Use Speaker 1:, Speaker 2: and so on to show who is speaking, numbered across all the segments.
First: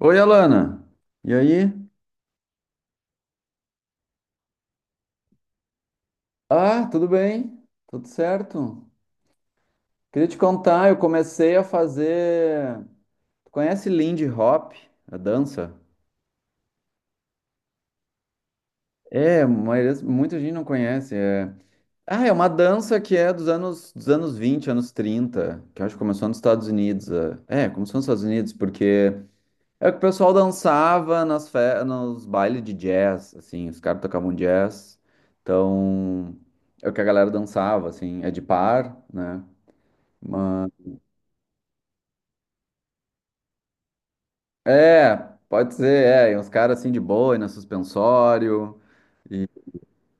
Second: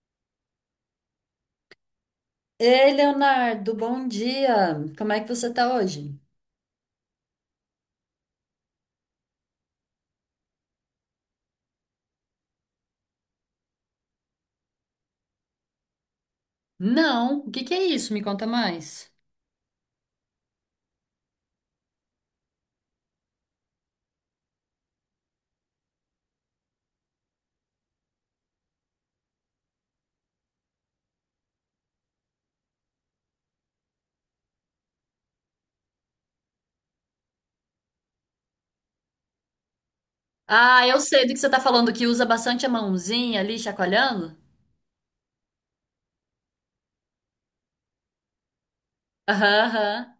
Speaker 1: Oi, Alana. E aí?
Speaker 2: Ei, Leonardo, bom dia. Como é que você tá hoje?
Speaker 1: Ah, tudo bem? Tudo certo? Queria te contar, eu comecei a fazer. Tu conhece Lindy Hop, a dança?
Speaker 2: Não, o que que é isso? Me conta mais.
Speaker 1: É, mas muita gente não conhece. Ah, é uma dança que é dos anos 20, anos 30, que eu acho que começou nos Estados Unidos. Começou nos Estados Unidos, porque é que o pessoal dançava nos bailes de jazz, assim, os caras tocavam jazz. Então, é o que a galera dançava, assim, é de par, né? Mas...
Speaker 2: Ah, eu sei do que você tá falando, que usa bastante a mãozinha ali, chacoalhando.
Speaker 1: É, pode ser, é, e uns caras assim de boa, na suspensório. E,
Speaker 2: Aham, aham.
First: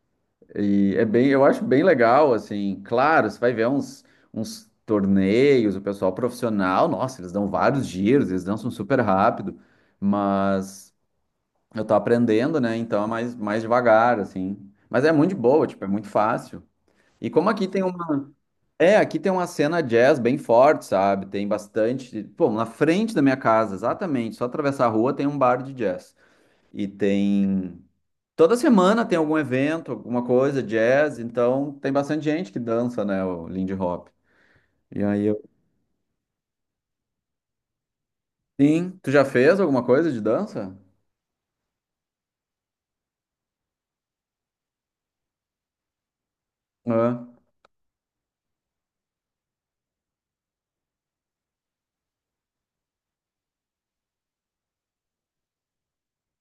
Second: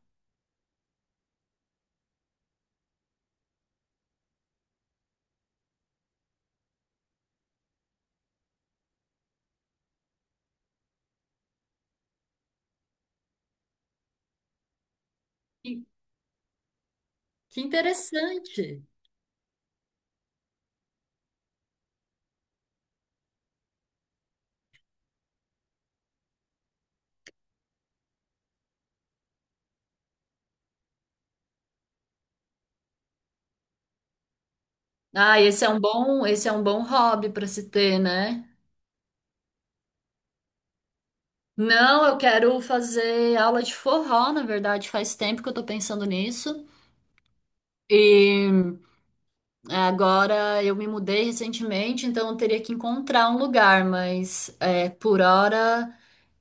Speaker 1: e é bem, eu acho bem legal, assim, claro, você vai ver uns, torneios, o pessoal profissional, nossa, eles dão vários giros, eles dançam super rápido, mas. Eu tô aprendendo, né? Então é mais devagar, assim. Mas é muito de boa,
Speaker 2: Que,
Speaker 1: tipo, é muito fácil. E como
Speaker 2: que
Speaker 1: aqui tem uma.
Speaker 2: interessante.
Speaker 1: É, aqui tem uma cena jazz bem forte, sabe? Tem bastante. Pô, na frente da minha casa, exatamente. Só atravessar a rua tem um bar de jazz. E tem. Toda semana tem algum evento, alguma coisa, jazz. Então tem bastante gente que dança, né? O Lindy Hop. E aí
Speaker 2: Ah,
Speaker 1: eu.
Speaker 2: esse é um bom hobby para se ter, né?
Speaker 1: Sim. Tu já fez alguma coisa de dança?
Speaker 2: Não, eu quero fazer aula de forró, na verdade, faz tempo que eu tô pensando nisso.
Speaker 1: Ah,
Speaker 2: E agora eu me mudei recentemente, então eu teria que encontrar um lugar, mas é, por hora.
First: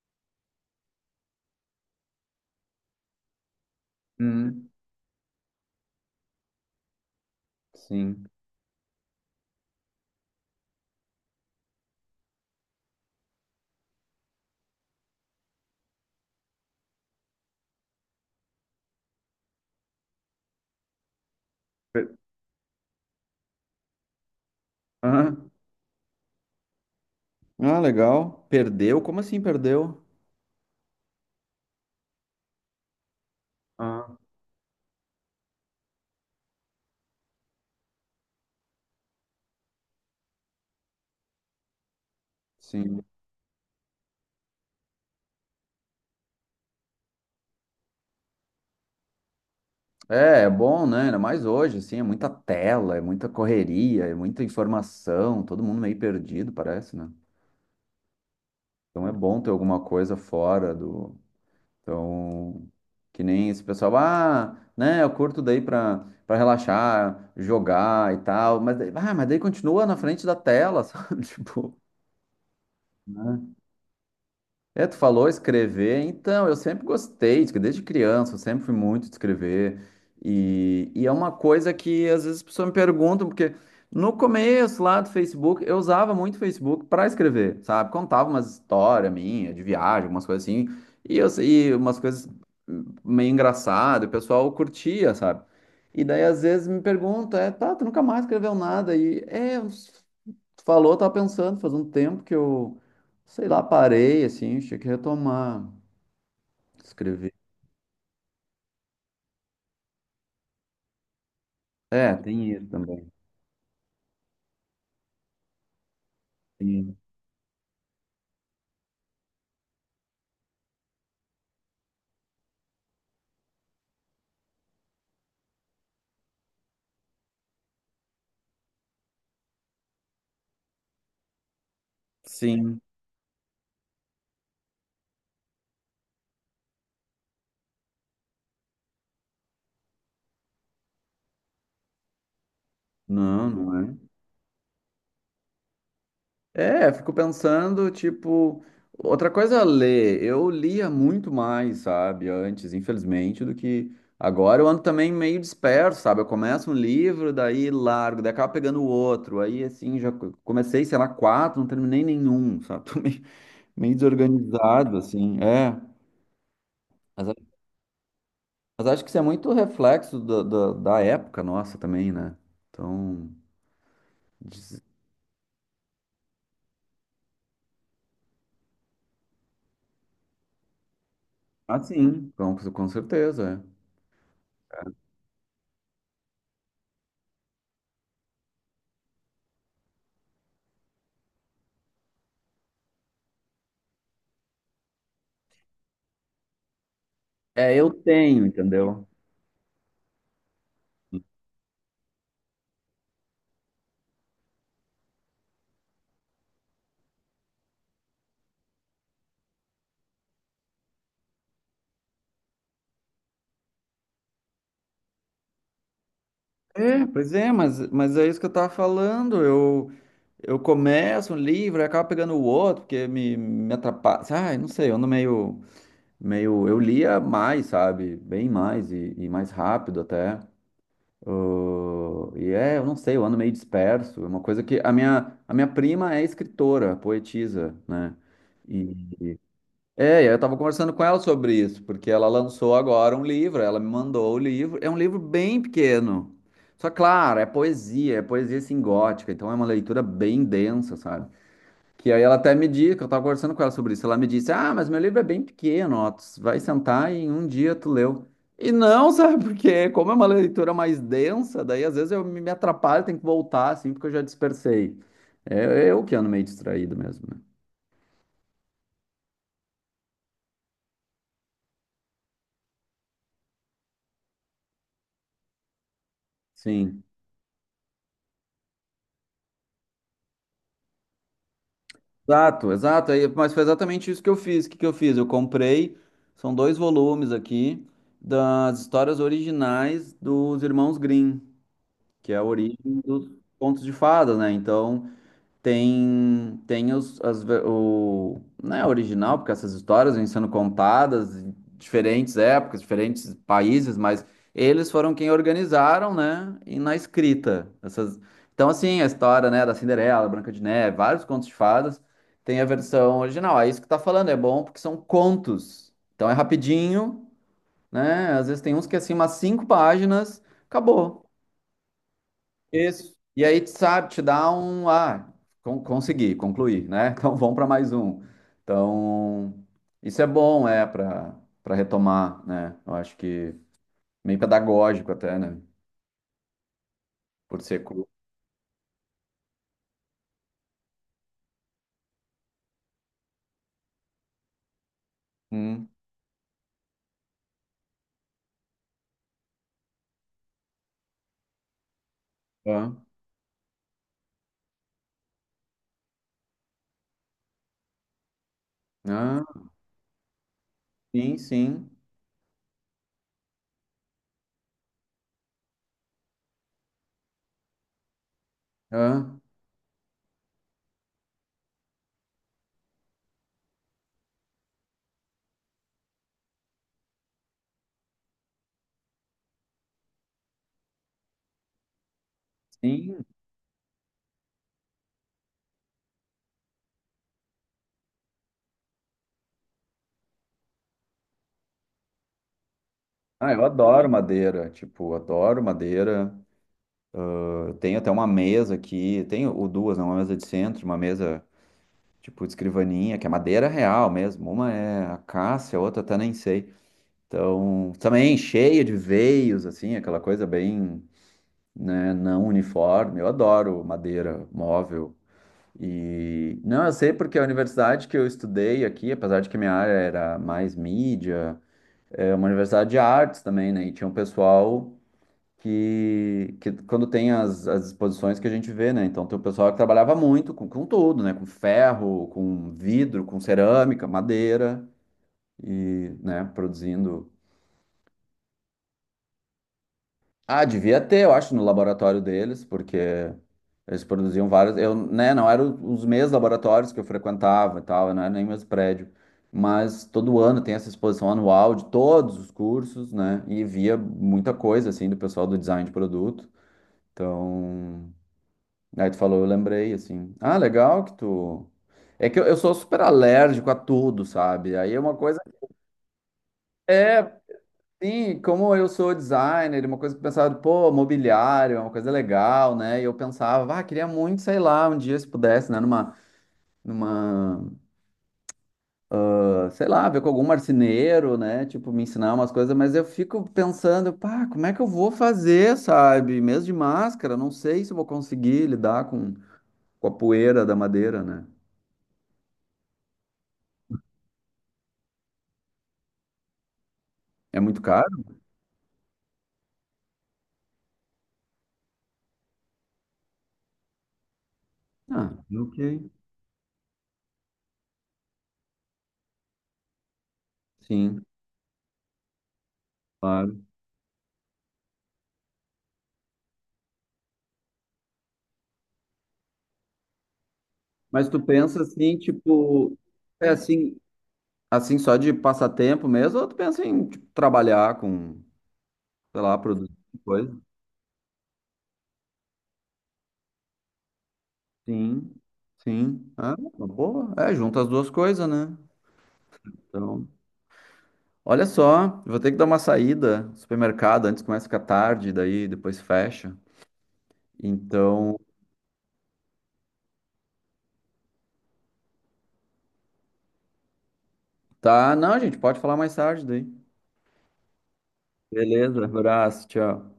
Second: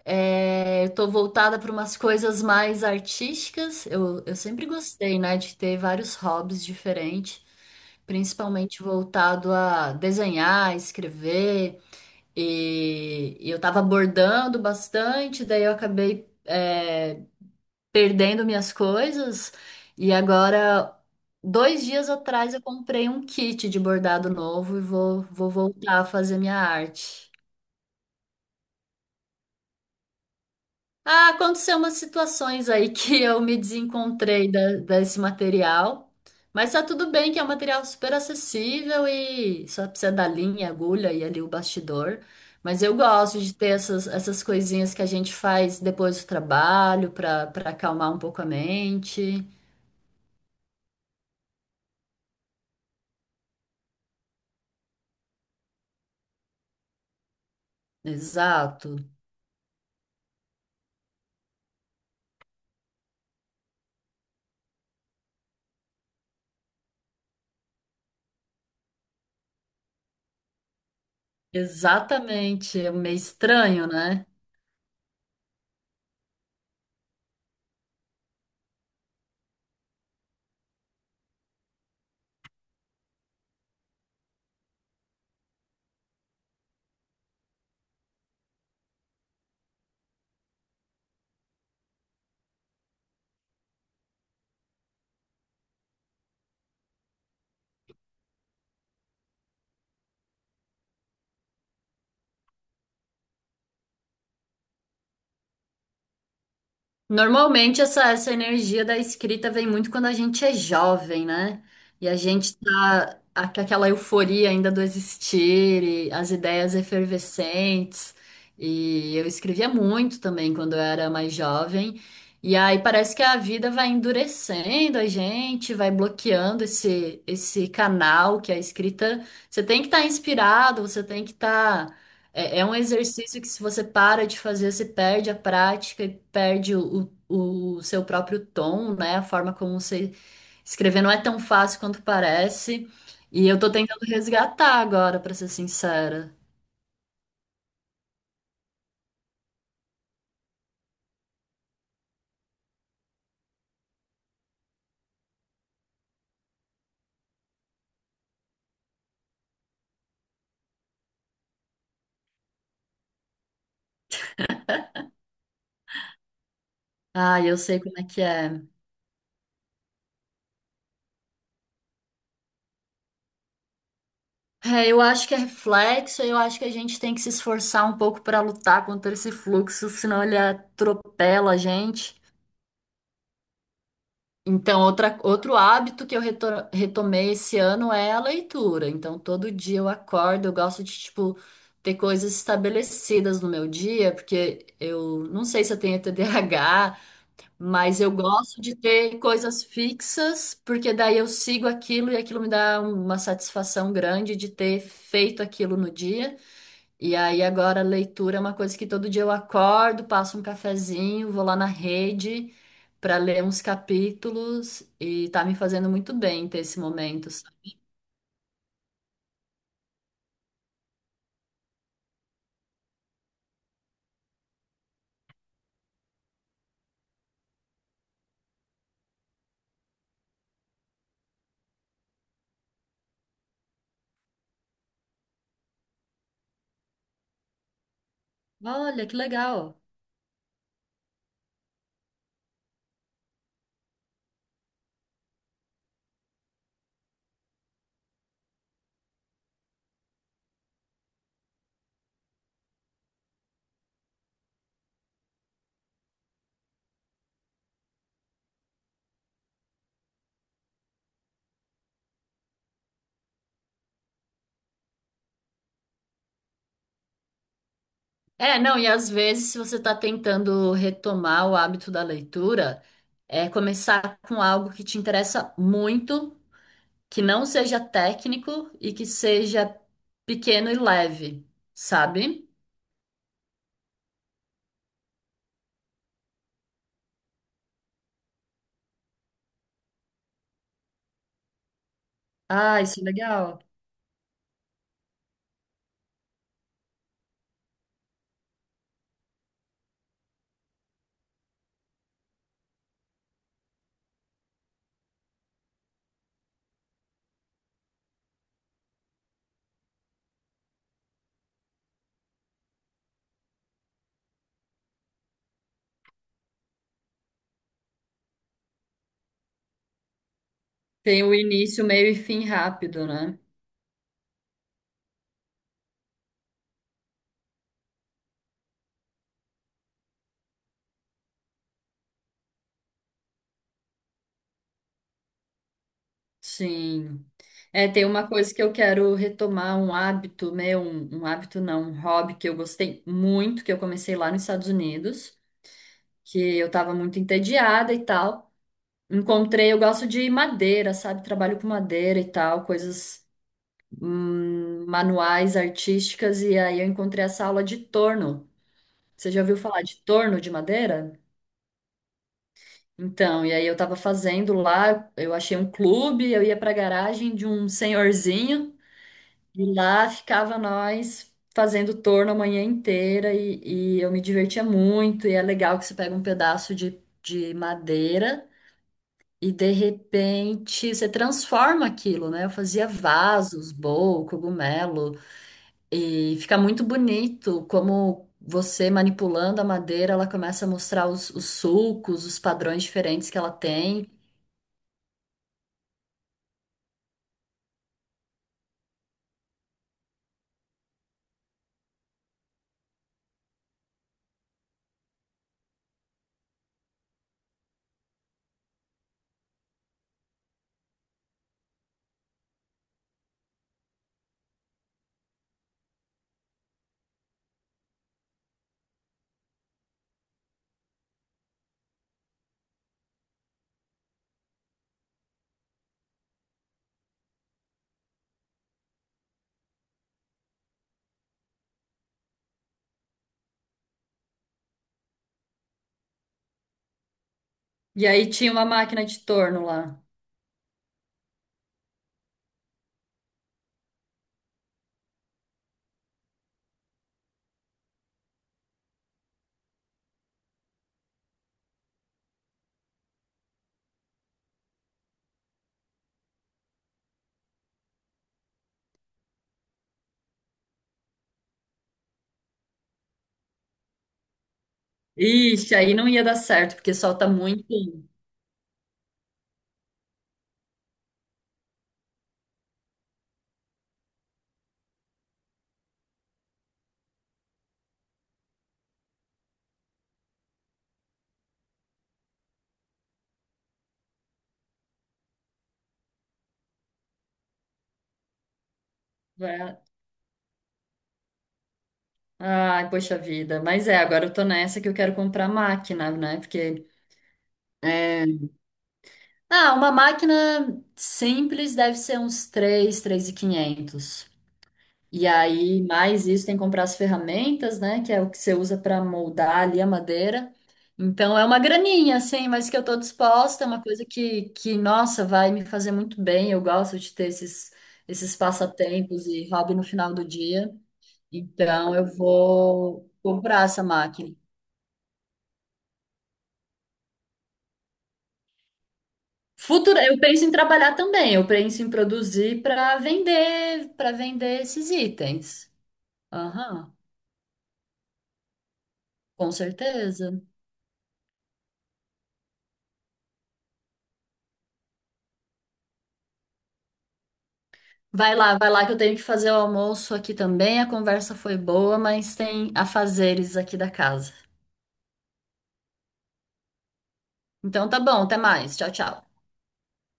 Speaker 2: É, eu tô voltada para umas coisas mais artísticas. Eu sempre
Speaker 1: hum,
Speaker 2: gostei, né, de ter vários hobbies diferentes,
Speaker 1: sim.
Speaker 2: principalmente voltado a desenhar, escrever. E eu tava bordando bastante, daí eu acabei, perdendo minhas coisas. E agora, dois dias atrás, eu comprei um kit de bordado novo e vou
Speaker 1: Aham.
Speaker 2: voltar a fazer minha arte.
Speaker 1: Ah, legal. Perdeu? Como assim perdeu?
Speaker 2: Ah, aconteceu umas situações aí que eu me
Speaker 1: Ah,
Speaker 2: desencontrei desse material, mas tá tudo bem que é um material super acessível e só precisa da linha, agulha e ali o bastidor. Mas eu
Speaker 1: sim.
Speaker 2: gosto de ter essas coisinhas que a gente faz depois do trabalho para acalmar um pouco a mente.
Speaker 1: É bom, né? Ainda mais hoje, assim, é muita tela, é muita correria, é muita informação, todo mundo meio perdido, parece, né?
Speaker 2: Exato.
Speaker 1: Então é bom ter alguma coisa fora do. Então, que nem esse pessoal, ah, né? Eu curto daí pra relaxar, jogar e tal, mas, ah, mas daí continua na frente da tela, sabe? Tipo.
Speaker 2: Exatamente. É meio estranho, né?
Speaker 1: É, tu falou escrever, então, eu sempre gostei, desde criança, eu sempre fui muito de escrever, e é uma coisa que às vezes as pessoas me perguntam, porque no começo lá do Facebook, eu usava muito o Facebook para escrever, sabe? Contava umas histórias minhas, de viagem, algumas coisas assim, e umas coisas meio engraçadas, o pessoal curtia, sabe? E daí às vezes me perguntam, é, tá, tu nunca mais escreveu nada, e é, tu falou, eu tava pensando, faz um tempo que eu sei lá, parei, assim, tinha que retomar, escrever.
Speaker 2: Normalmente essa energia da escrita vem muito quando a gente é jovem, né? E
Speaker 1: É,
Speaker 2: a
Speaker 1: tem
Speaker 2: gente
Speaker 1: isso também.
Speaker 2: com aquela euforia ainda do existir, e as ideias
Speaker 1: Sim.
Speaker 2: efervescentes. E eu escrevia muito também quando eu era mais jovem. E aí parece que a vida vai endurecendo a gente, vai bloqueando esse canal que é a escrita. Você tem que estar inspirado, você tem que estar é um
Speaker 1: Sim.
Speaker 2: exercício que, se você para de fazer, você perde a prática e perde o seu próprio tom, né? A forma como você escrever não é tão fácil quanto parece. E
Speaker 1: Não,
Speaker 2: eu tô
Speaker 1: não é.
Speaker 2: tentando resgatar agora, pra ser sincera.
Speaker 1: É, fico pensando, tipo, outra coisa é ler. Eu lia muito mais, sabe, antes, infelizmente, do que agora. Eu ando também meio disperso, sabe? Eu começo um livro, daí largo, daí acabo pegando o outro. Aí, assim, já comecei, sei lá, quatro, não terminei nenhum, sabe? Tô meio, desorganizado, assim. É.
Speaker 2: Ah, eu sei como é que é.
Speaker 1: Mas acho que isso é muito reflexo da época nossa também, né? Então, diz-
Speaker 2: É, eu acho que é reflexo, eu acho que a gente tem que se esforçar um pouco pra lutar contra esse fluxo, senão ele atropela a
Speaker 1: ah,
Speaker 2: gente.
Speaker 1: sim, com certeza.
Speaker 2: Então, outro hábito que eu retomei esse ano é a leitura. Então, todo dia eu acordo, eu gosto de, tipo, ter coisas estabelecidas no meu dia, porque eu não sei se eu tenho TDAH
Speaker 1: Eu
Speaker 2: mas eu
Speaker 1: tenho,
Speaker 2: gosto de
Speaker 1: entendeu?
Speaker 2: ter coisas fixas, porque daí eu sigo aquilo e aquilo me dá uma satisfação grande de ter feito aquilo no dia. E aí agora a leitura é uma coisa que todo dia eu acordo, passo um cafezinho, vou lá na rede para ler uns capítulos e tá me fazendo muito bem ter esse
Speaker 1: É,
Speaker 2: momento,
Speaker 1: pois é,
Speaker 2: sabe?
Speaker 1: mas é isso que eu tava falando. Eu começo um livro e acabo pegando o outro, porque me atrapalha. Ai, não sei, eu ando meio, meio. Eu lia mais, sabe? Bem mais e mais rápido até. E é, eu não sei, eu ando meio disperso. É uma coisa que. A minha prima é escritora, poetisa, né?
Speaker 2: Olha, que
Speaker 1: E,
Speaker 2: legal.
Speaker 1: e eu tava conversando com ela sobre isso, porque ela lançou agora um livro, ela me mandou o livro. É um livro bem pequeno. Só, claro, é poesia, é poesia, assim gótica, então é uma leitura bem densa, sabe? Que aí ela até me disse, que eu tava conversando com ela sobre isso, ela me disse, ah, mas meu livro é bem pequeno, ó, tu vai sentar e em um dia tu leu. E não, sabe, porque como é uma leitura mais densa, daí às vezes eu me atrapalho, tenho que voltar, assim, porque eu já dispersei. É é, eu que ando meio distraído mesmo, né?
Speaker 2: É, não, e às vezes se você está tentando retomar o hábito da leitura, é começar com algo que te interessa muito,
Speaker 1: Sim.
Speaker 2: que não seja técnico e que seja pequeno e leve, sabe?
Speaker 1: Exato, exato. Aí, mas foi exatamente isso que eu fiz. O que que eu fiz? Eu comprei, são dois volumes aqui, das histórias originais dos Irmãos Grimm, que é a origem
Speaker 2: Ah, isso é
Speaker 1: dos
Speaker 2: legal.
Speaker 1: contos de fadas, né? Então... Tem o, não é original, porque essas histórias vêm sendo contadas em diferentes épocas, diferentes países, mas eles foram quem organizaram, né? E na escrita. Essas, então, assim, a história, né, da Cinderela, Branca de Neve, vários contos de fadas, tem a versão original. É isso que tá falando, é bom porque são contos. Então é rapidinho, né? Às vezes tem uns que é assim, umas cinco páginas,
Speaker 2: Tem
Speaker 1: acabou.
Speaker 2: o início, meio e fim rápido,
Speaker 1: Isso.
Speaker 2: né?
Speaker 1: E aí, sabe, te dá um. Ah, consegui, concluí, né? Então vamos para mais um. Então, isso é bom, é, para retomar, né? Eu acho que meio pedagógico até, né?
Speaker 2: Sim.
Speaker 1: Por ser
Speaker 2: É, tem
Speaker 1: cru.
Speaker 2: uma coisa que eu quero retomar, um hábito meu, um hábito não, um hobby que eu gostei muito, que eu comecei lá nos Estados Unidos,
Speaker 1: Hum,
Speaker 2: que eu tava muito entediada e tal. Encontrei, eu gosto de madeira, sabe? Trabalho com madeira e tal,
Speaker 1: ah,
Speaker 2: coisas manuais, artísticas, e aí eu encontrei essa aula de torno. Você já
Speaker 1: ah,
Speaker 2: ouviu falar de torno de madeira?
Speaker 1: sim, sim.
Speaker 2: Então, e aí eu tava fazendo lá, eu achei um clube, eu ia pra garagem de um senhorzinho.
Speaker 1: Ah,
Speaker 2: E lá ficava nós fazendo torno a manhã inteira e eu me divertia muito. E é legal que você pega um pedaço de madeira e de repente você transforma aquilo, né? Eu fazia
Speaker 1: sim.
Speaker 2: vasos, bolo, cogumelo e fica muito bonito como você manipulando a madeira, ela começa a mostrar os sulcos, os padrões diferentes que
Speaker 1: Ah,
Speaker 2: ela
Speaker 1: eu
Speaker 2: tem.
Speaker 1: adoro madeira, tipo, adoro madeira. Eu tenho até uma mesa aqui, tenho ou duas, né? Uma mesa de centro, uma mesa tipo de escrivaninha, que é madeira real mesmo. Uma é acácia, a outra até nem sei. Então, também cheia de veios, assim, aquela coisa bem, né, não uniforme. Eu adoro madeira, móvel. E não, eu sei porque a universidade que eu estudei aqui, apesar de que minha área era mais mídia, é uma universidade de artes também, né? E tinha um pessoal que quando tem as exposições que a gente vê, né? Então tem o pessoal que trabalhava muito com tudo, né? Com ferro, com vidro, com cerâmica, madeira, e, né, produzindo.
Speaker 2: E aí tinha uma máquina de torno lá.
Speaker 1: Ah, devia ter, eu acho, no laboratório deles, porque eles produziam vários. Eu, né, não eram os mesmos laboratórios que eu frequentava e tal, não era nem o mesmo prédio. Mas todo ano tem essa exposição anual de todos os cursos, né? E via muita coisa, assim, do pessoal do design de produto. Então, aí tu falou, eu lembrei, assim. Ah, legal que tu. É que eu sou super alérgico a tudo, sabe? Aí é uma coisa.
Speaker 2: Ixi, aí não ia dar certo, porque solta
Speaker 1: É,
Speaker 2: muito,
Speaker 1: sim, como eu sou designer, uma coisa que eu pensava, pô, mobiliário, é uma coisa legal, né? E eu pensava, ah, queria muito, sei lá, um dia se pudesse, né, numa, numa, ah, sei lá, ver com algum marceneiro, né? Tipo, me ensinar umas coisas, mas eu fico pensando, pá, como é que eu vou fazer, sabe? Mesmo de máscara, não sei se eu vou conseguir lidar com,
Speaker 2: né?
Speaker 1: com a poeira da madeira, né?
Speaker 2: Ai, poxa vida. Mas é, agora eu tô nessa que eu quero comprar máquina, né? Porque
Speaker 1: É muito
Speaker 2: é,
Speaker 1: caro?
Speaker 2: ah, uma máquina simples deve ser uns 3, 3.500. E quinhentos. E
Speaker 1: Ah, ok.
Speaker 2: aí, mais isso, tem que comprar as ferramentas, né? Que é o que você usa para moldar ali a madeira.
Speaker 1: Sim,
Speaker 2: Então é uma graninha, assim, mas que eu tô
Speaker 1: claro.
Speaker 2: disposta, é uma coisa que, nossa, vai me fazer muito bem. Eu gosto de ter esses, esses passatempos e hobby no final do dia.
Speaker 1: Mas tu pensa
Speaker 2: Então eu
Speaker 1: assim, tipo,
Speaker 2: vou
Speaker 1: é
Speaker 2: comprar essa
Speaker 1: assim,
Speaker 2: máquina.
Speaker 1: assim, só de passatempo mesmo, ou tu pensa em tipo, trabalhar com, sei lá, produzir
Speaker 2: Futuro, eu penso em
Speaker 1: coisa?
Speaker 2: trabalhar também, eu penso em produzir para vender esses
Speaker 1: Sim,
Speaker 2: itens.
Speaker 1: sim. Ah, uma
Speaker 2: Aham,
Speaker 1: boa. É, junta as duas coisas, né?
Speaker 2: com
Speaker 1: Então,
Speaker 2: certeza.
Speaker 1: olha só, eu vou ter que dar uma saída no supermercado, antes começa a ficar tarde, daí depois fecha. Então,
Speaker 2: Vai lá que eu tenho que fazer o almoço aqui também. A conversa foi boa, mas tem afazeres aqui da casa.
Speaker 1: tá, não, gente, pode falar mais tarde daí.
Speaker 2: Então tá bom, até mais. Tchau,
Speaker 1: Beleza,
Speaker 2: tchau.
Speaker 1: abraço, tchau.